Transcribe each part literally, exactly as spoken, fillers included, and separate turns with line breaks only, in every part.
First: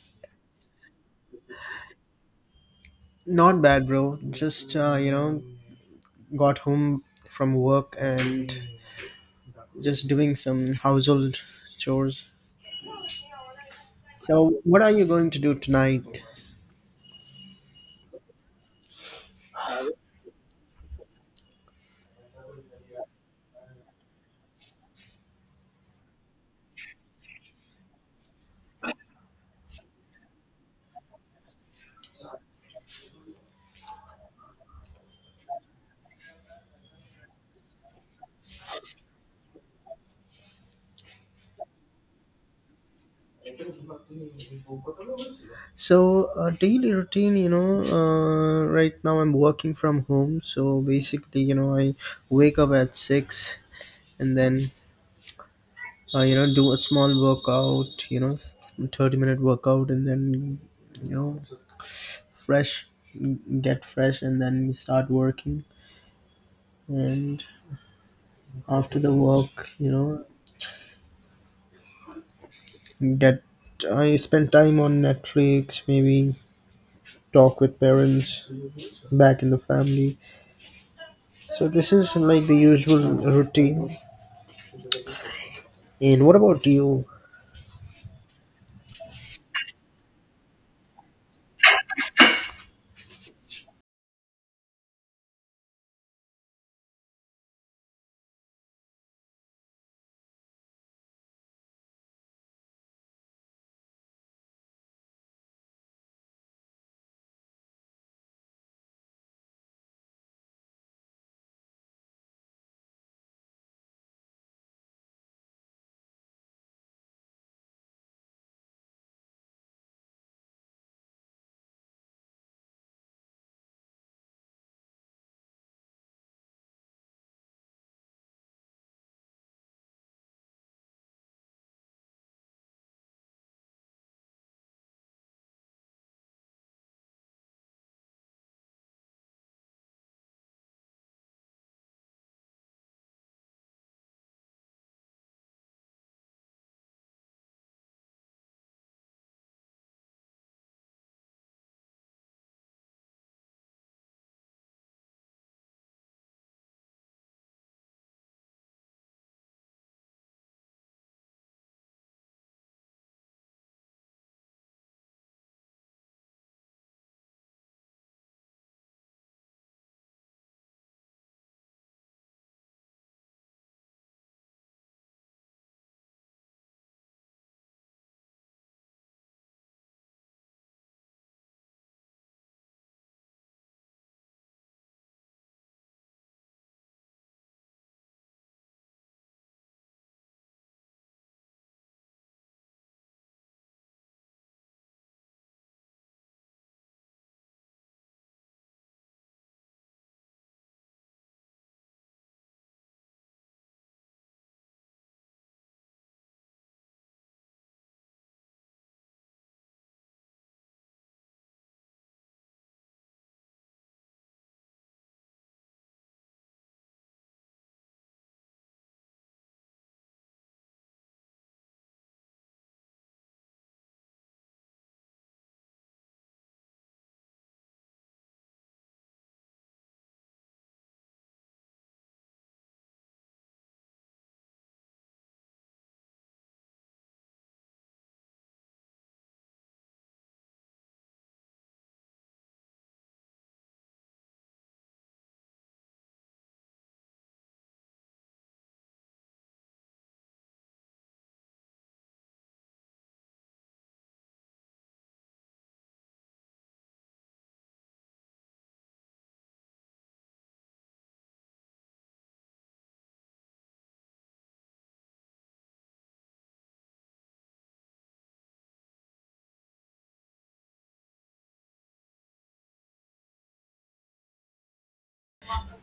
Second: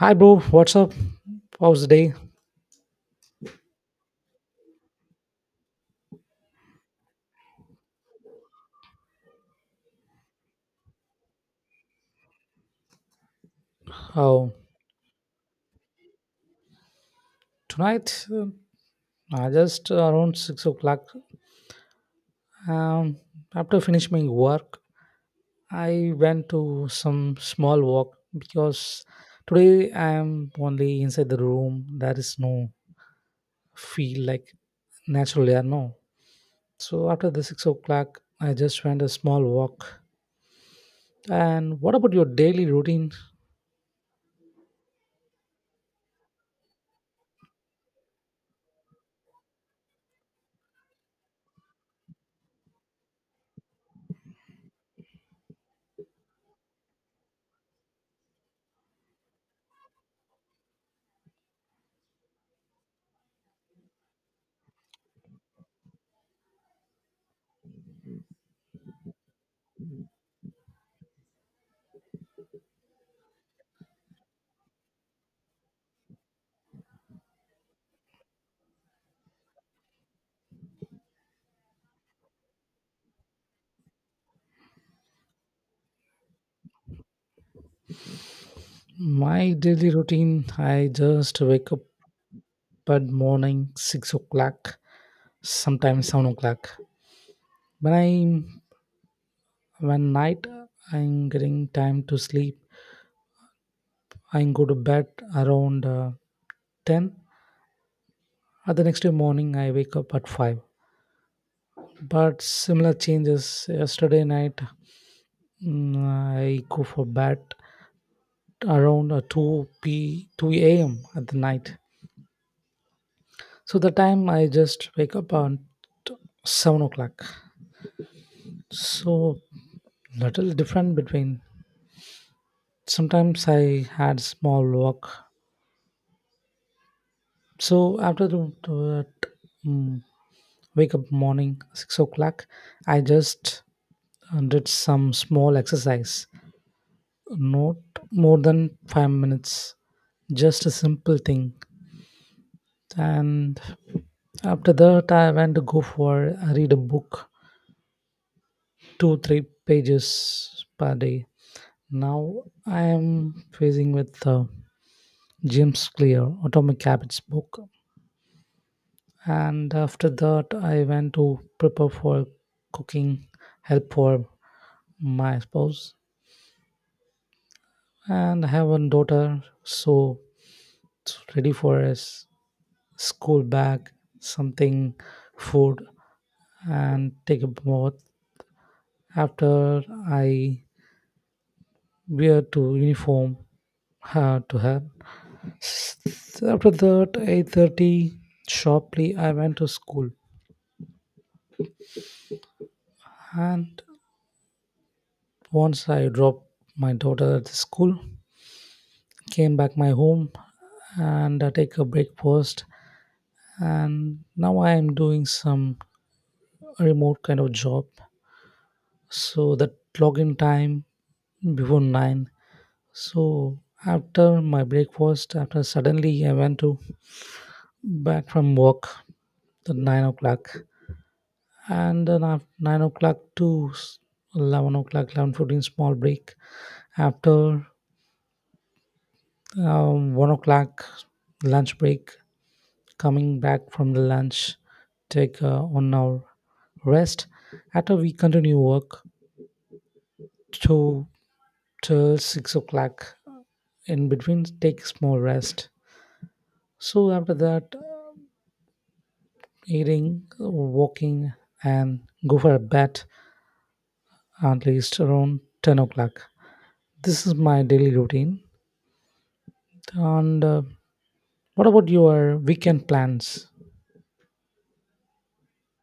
Hi, bro. What's up? How's the day?
Not bad, bro. Just uh, you know, got home from work and just doing some household chores.
Oh,
So, what are you going to do tonight?
tonight, uh, I just uh, around six o'clock. Um, After finishing my work, I went to some small walk because today I am only inside the room. There is no feel like natural air, no. So after the six o'clock, I just went a small walk. And what about your daily routine?
So, uh, daily routine, you know, uh, right now I'm working from home. So basically, you know, I wake up at six, and then uh, you know do a small workout, you know, thirty minute workout, and then you know fresh, get fresh, and then start working. And after the work you know get I spend time on Netflix, maybe talk with parents back in the family. So this is like the usual routine. And what about you?
My daily routine, I just wake up at morning six o'clock, sometimes seven o'clock. When I when night I'm getting time to sleep, I go to bed around uh, ten. At the next day morning, I wake up at five. But similar changes yesterday night. mm, I go for bed around uh, two p two a m at the night. So the time I just wake up on t- seven o'clock. So little different between. Sometimes I had small walk. So after the, the mm, wake up morning six o'clock, I just uh, did some small exercise, not more than five minutes, just a simple thing. And after that, I went to go for I read a book, two three pages per day. Now I am facing with uh, James Clear Atomic Habits book, and after that, I went to prepare for cooking, help for my spouse, and I have one daughter, so it's ready for us school bag, something, food, and take a bath. After, I wear to uniform her to her, so after that eight thirty sharply I went to school. And once I dropped my daughter at the school, came back my home, and I take a breakfast. And now I am doing some remote kind of job. So that login time before nine. So after my breakfast, after suddenly I went to back from work at nine o'clock. And then after nine o'clock to s- eleven o'clock, eleven fifteen small break. After um, one o'clock lunch break, coming back from the lunch, take uh, one hour rest. After we continue work to till six o'clock, in between take small rest. So after that, uh, eating, walking, and go for a bath at least around ten o'clock. This is my daily routine. And uh, what about your weekend plans?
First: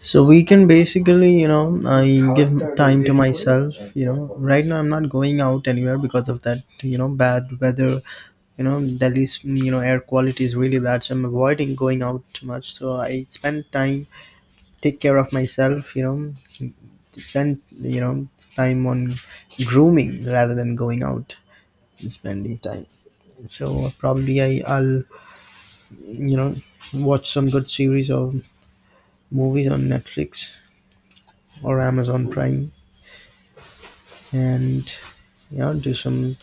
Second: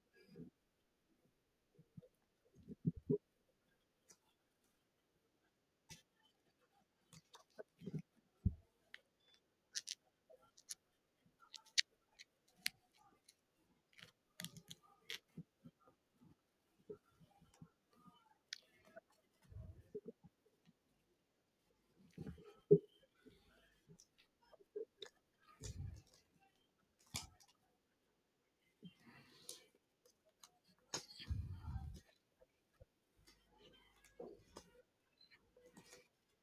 So we can basically, you know I give time to myself. You know right now I'm not going out anywhere because of that, you know bad weather. You know delhi's, you know air quality is really bad, so I'm avoiding going out too much. So I spend time, take care of myself you know spend you know time on grooming rather than going out and spending time. So probably I, i'll you know watch some good series or movies on Netflix or Amazon Prime, and you know do some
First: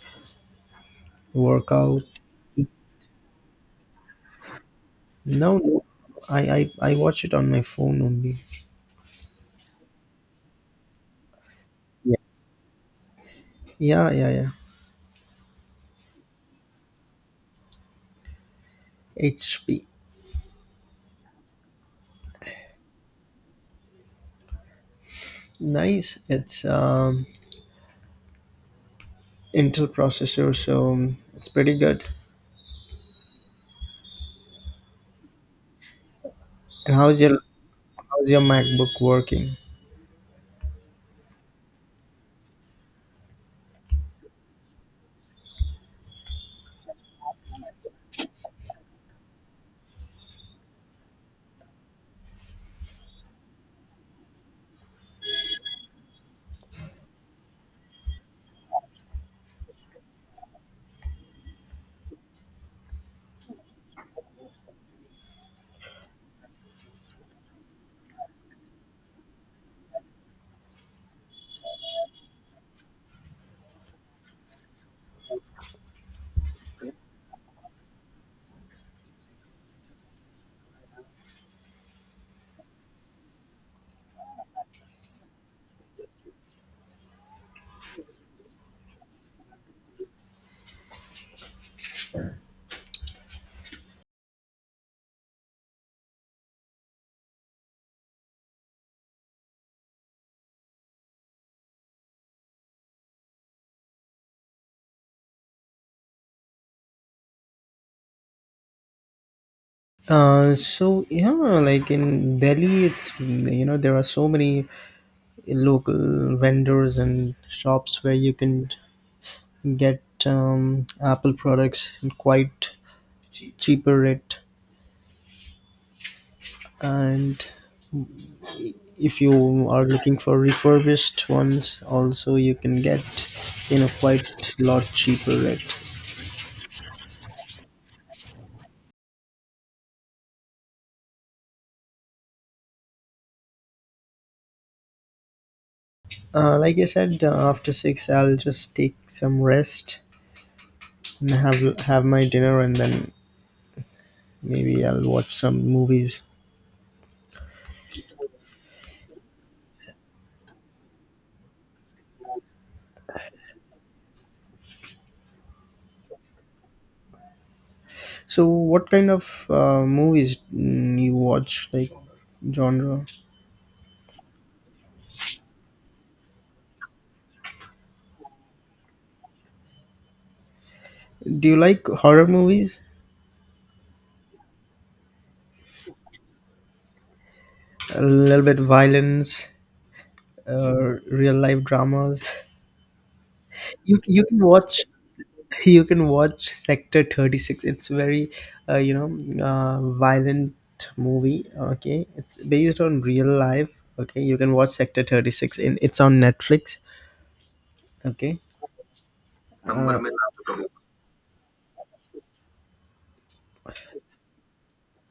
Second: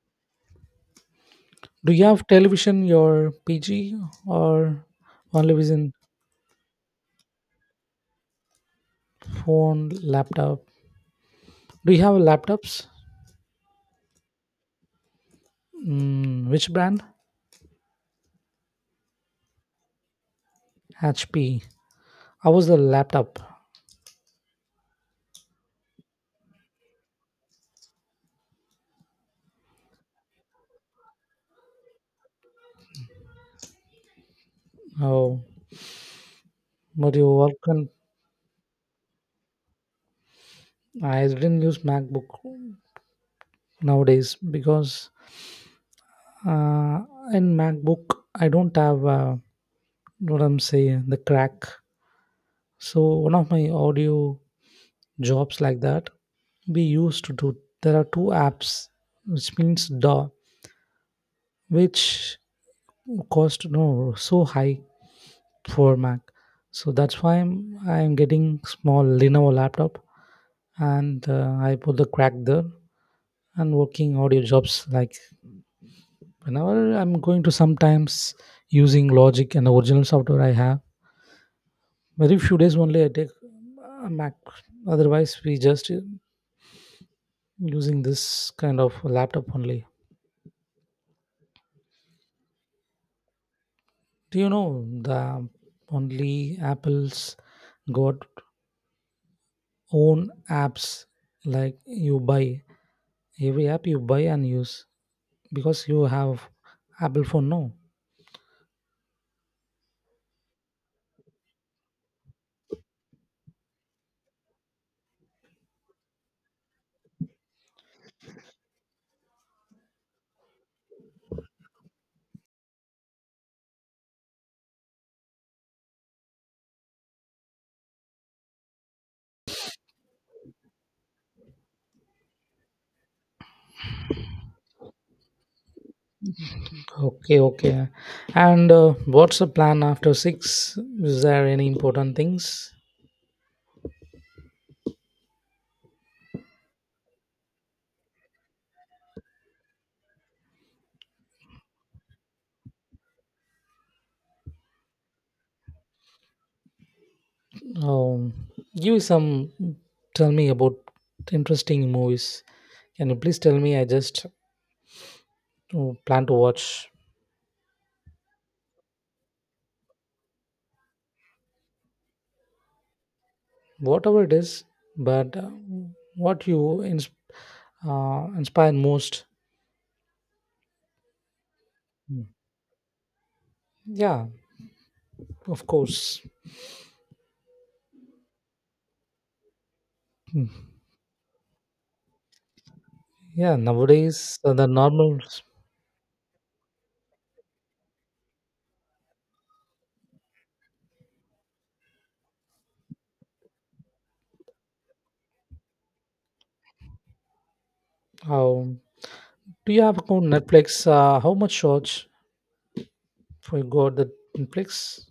Do
workout.
you have
No,
television in your pg? Or
no,
only within
i i, I watch it on my phone only.
phone, laptop? Do you have
Yeah.
laptops?
Yeah, yeah, yeah.
Mm, which brand?
H P.
HP, I was a laptop.
Nice, it's um Intel processor, so it's pretty good.
Oh,
And
but
how's
you
your
work on.
How's your MacBook working?
I didn't use MacBook nowadays because uh, in MacBook I don't have uh, what I'm saying, the crack. So one of my audio jobs like that, we used to do, there are two apps, which means DAW, which cost no so high for Mac. So that's why i'm i'm getting small Lenovo laptop. And uh, I put the crack there and working audio jobs like, whenever I'm going to sometimes using Logic and the original software I have, very few days only I take a Mac. Otherwise we just uh, using this kind of laptop only. Do you know, the only Apple's got own apps, like you buy every app, you buy and use, because you have Apple phone, no?
Uh, so yeah, like in Delhi, it's, you know there are so many local vendors and shops where you can get um, Apple products at quite cheaper rate. And if you are looking for refurbished ones, also you can get in a quite lot cheaper rate.
Okay, okay. And uh, what's the plan after six? Is there any important things?
Uh, like I said, uh, after six, I'll just take some rest and have have my dinner, and then maybe I'll watch some movies.
Um, Give some. Tell me about interesting movies. Can you please tell me? I just uh, plan to watch
So, what kind of uh, movies mm, you watch? Like genre?
whatever it is, but uh, what you ins- uh, inspire most?
Do you like horror
Mm.
movies?
Yeah, of course.
A little bit violence,
Mm.
uh, real life dramas.
Yeah,
You you
nowadays
can
uh, the
watch
normal.
you can watch Sector thirty-six. It's very uh, you know uh, violent movie. Okay, it's based on real life. Okay, you can watch Sector thirty-six. In It's on Netflix. Okay.
How, do you
Uh,
have account Netflix? Uh, how much shorts for you got the Netflix?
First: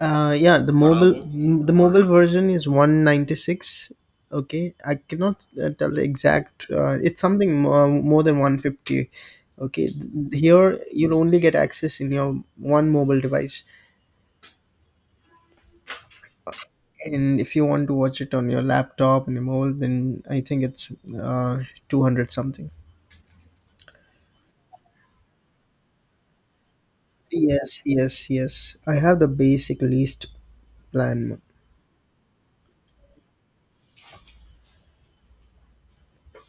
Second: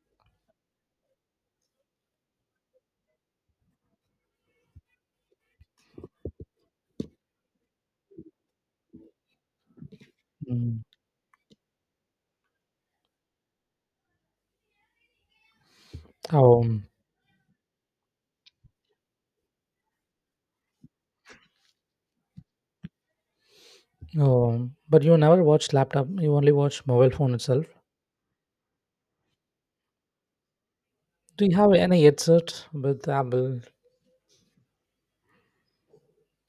Uh, yeah, the mobile m- the mobile version is one ninety-six. Okay, I cannot uh, tell the exact. Uh, it's something more, more than one fifty. Okay, here
Mm.
you'll only get access in your one mobile device,
Um,
and if you want to watch it on your laptop and your mobile, then I think it's uh, two hundred something.
um, but you never watch laptop. You only watch mobile phone itself.
Yes, yes, yes, I have the basic least plan.
Do you have any headset with Apple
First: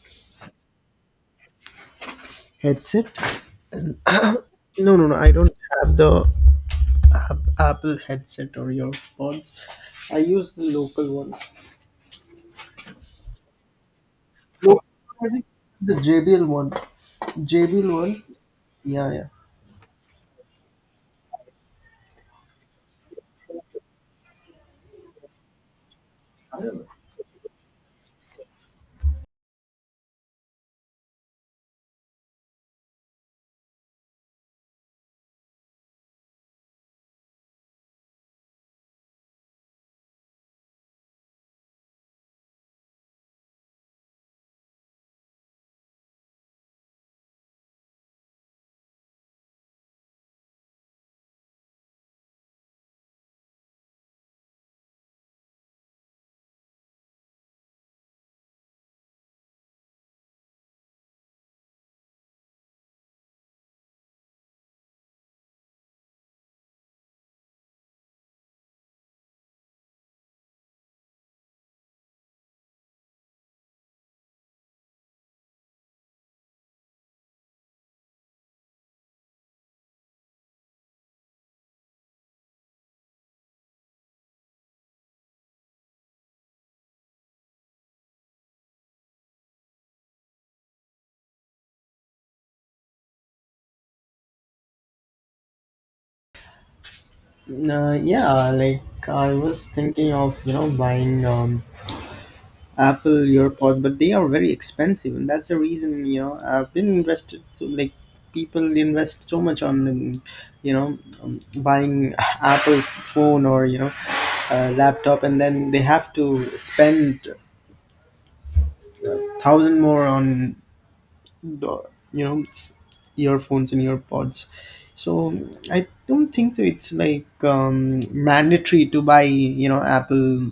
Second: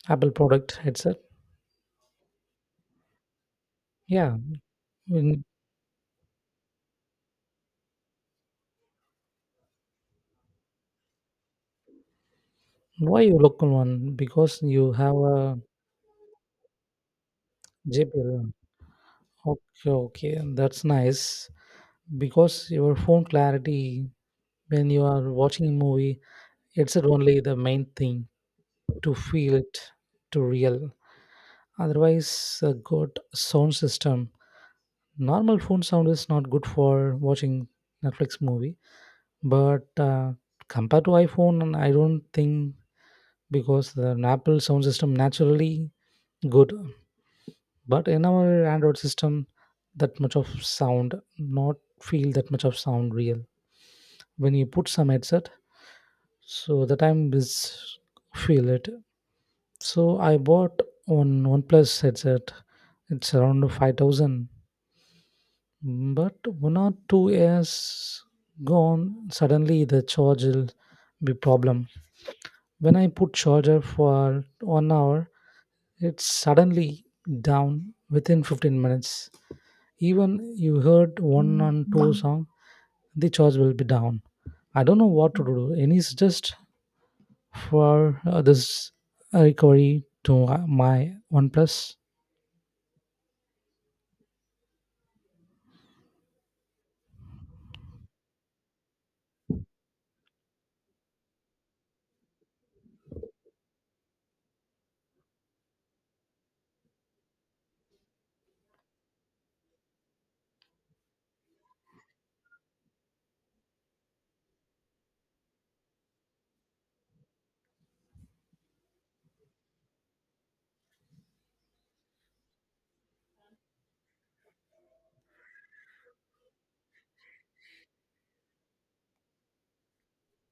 Apple product headset?
Headset.
Yeah.
No, no, no, I
Mm,
don't have the App- Apple headset or your pods. I use the local one.
why you local one? Because
Local,
you have
I think
a
the J B L one. J B L one.
J B L one.
Yeah, yeah.
Okay, okay, that's nice. Because your phone clarity when you are watching a movie, it's only the main thing to feel it to real. Otherwise, a good sound system. Normal phone sound is not good for watching Netflix movie, but uh, compared to iPhone, I don't think, because the Apple sound system naturally good, but in our Android system, that much of sound not feel that much of sound real. When you put some headset, so the time is feel it. So I bought one OnePlus headset. It's around five thousand, but one or two years gone. Suddenly the charge will be problem. When I put charger for one hour, it's suddenly down within fifteen minutes. Even you heard one on two song, the charge will be down. I don't know what to do. Any is just for uh, this uh, recovery to uh, my OnePlus?
Uh, yeah, like I was thinking of you know buying um, Apple AirPods, but they are very expensive, and that's the reason, you know I've been invested. So like people invest so much on um, you know um, buying Apple phone or you know uh, laptop, and then they have to spend thousand more on the you know s- earphones and earpods. So I don't think so it's like um, mandatory to buy you know Apple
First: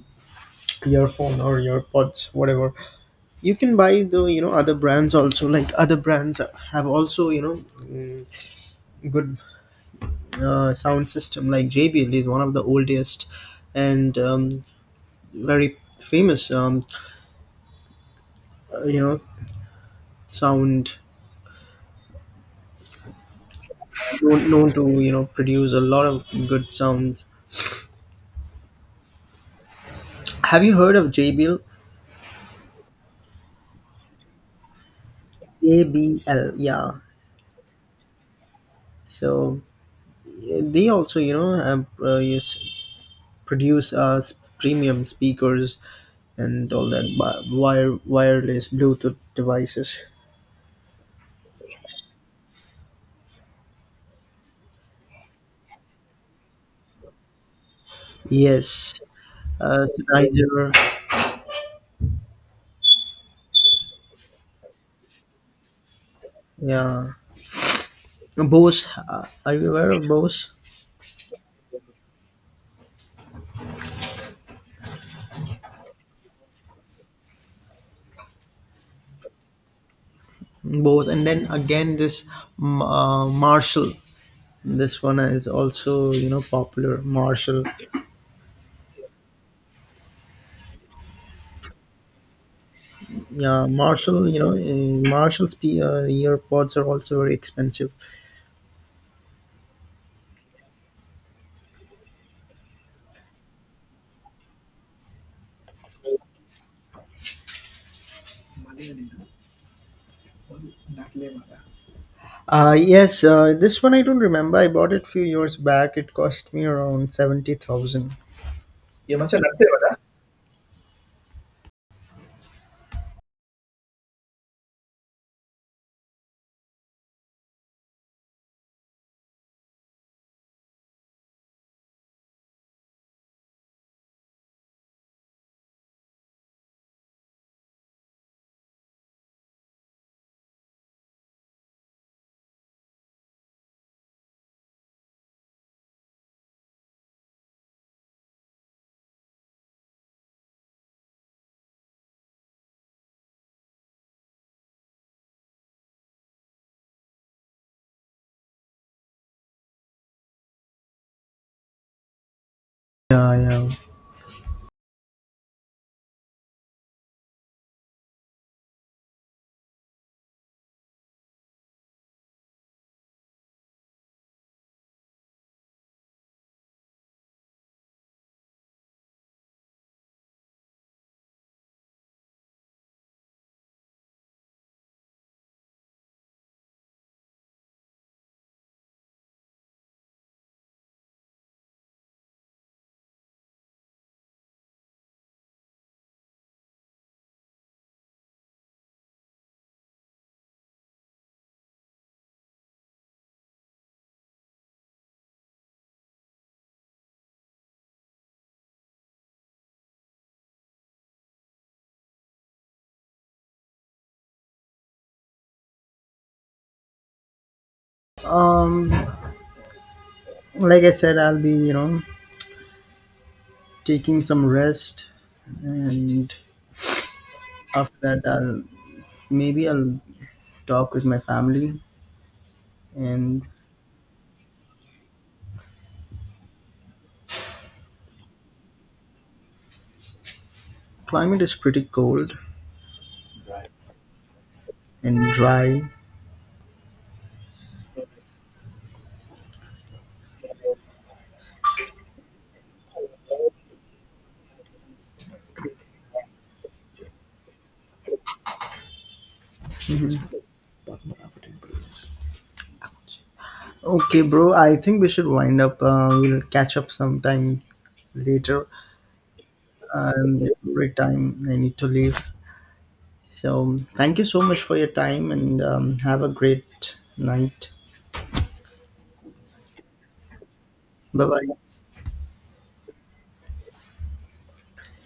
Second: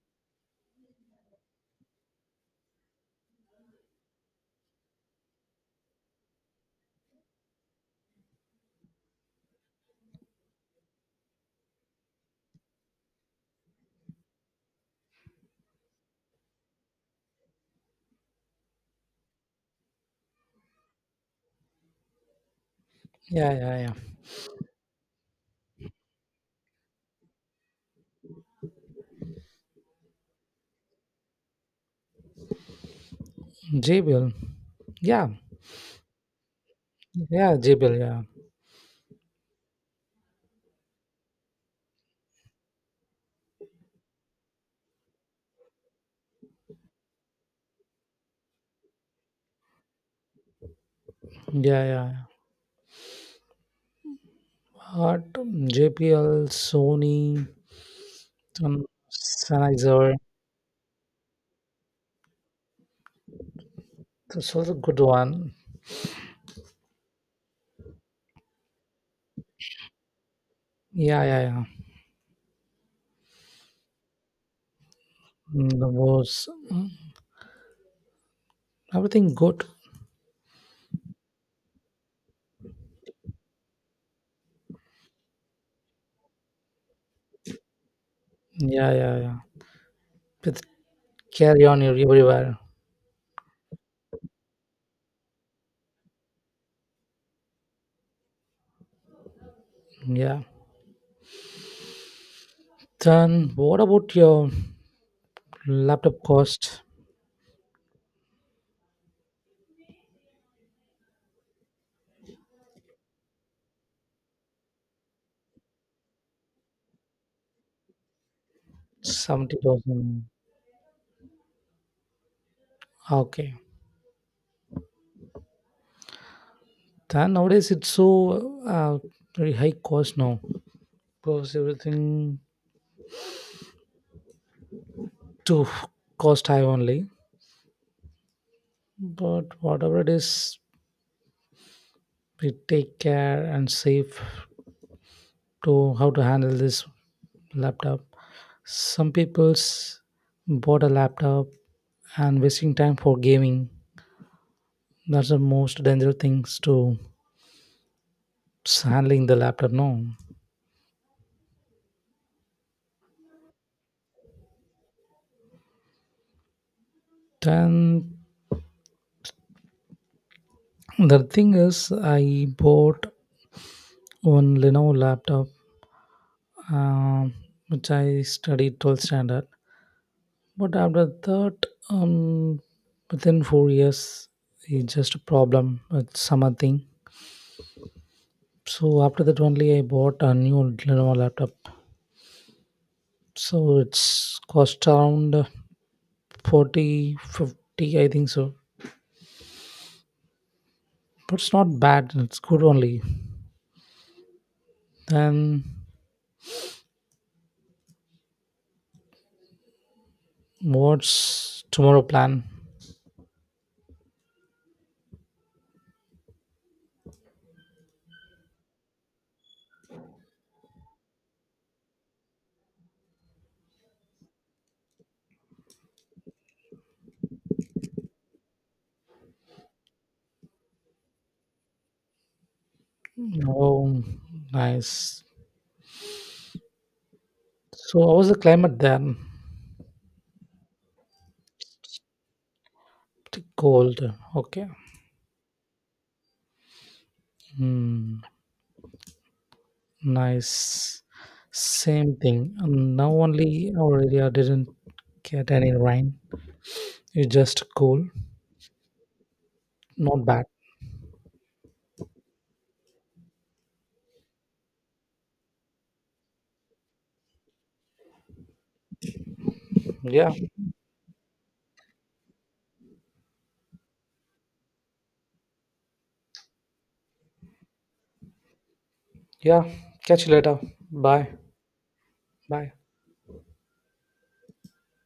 earphone or earpods, whatever. You can buy the you know other brands also. Like other brands have also you know mm, good uh, sound system. Like JBL is one of the oldest, and um, very famous, um, uh, you know sound,
Yeah, yeah, yeah.
known known to you know produce a lot of good sounds. Have you heard of J B L?
J B L. Yeah,
J B L. Yeah.
yeah, J B L. Yeah,
So eh, they also, you know, have, uh, yes, produce uh, s- premium speakers and all that wi- wire wireless Bluetooth devices.
yeah, yeah. But J B L, Sony, um,
Yes, uh,
Sennheiser.
Sennheiser,
This was a good one.
yeah, Bose. Uh, are you aware of Bose?
Yeah, yeah, yeah. Mm, The was mm, everything good.
Bose, and then again this, mm, uh, Marshall. This one is also, you know, popular. Marshall,
Yeah, yeah, yeah. Just carry on ev- everywhere.
yeah, Marshall, you know uh, Marshall's, P- uh, earpods are also very expensive.
Yeah. Then what about your laptop cost?
Uh yes, uh, this one I don't remember. I bought it few years back. It cost me around seventy thousand. ये मचा
Seventy
लगते हैं.
thousand. Okay. Then nowadays it's so uh, very high cost now, because everything to cost high only. But whatever it is, we take care and save to how to handle this laptop. Some people's bought a laptop and wasting time for gaming. That's the most dangerous things to handling the laptop now.
Yeah, yeah.
Then the thing is, I bought one Lenovo laptop, um, which I studied twelfth standard. But after that, um, within four years, it's just a problem with some thing. So after that only, I bought a new Lenovo laptop. So it's cost around forty fifty, I think so. But it's not bad. It's good only. Then, what's tomorrow plan?
um like I said, I'll be you know taking some rest, and after that, I'll maybe I'll talk with my family. And
Oh, nice. So, how was the climate then?
climate is pretty cold
Pretty cold. Okay.
and dry.
Hmm. Nice. Same thing. And now only our area didn't get any rain. It's just cool. Not bad.
Okay, bro. I think we should wind up. Uh, we'll catch up sometime later.
Yeah.
Um, every time I need to leave. So thank you so much for your time, and um, have a great night.
Yeah. Catch you later.
Bye
Bye.
bye.
Bye.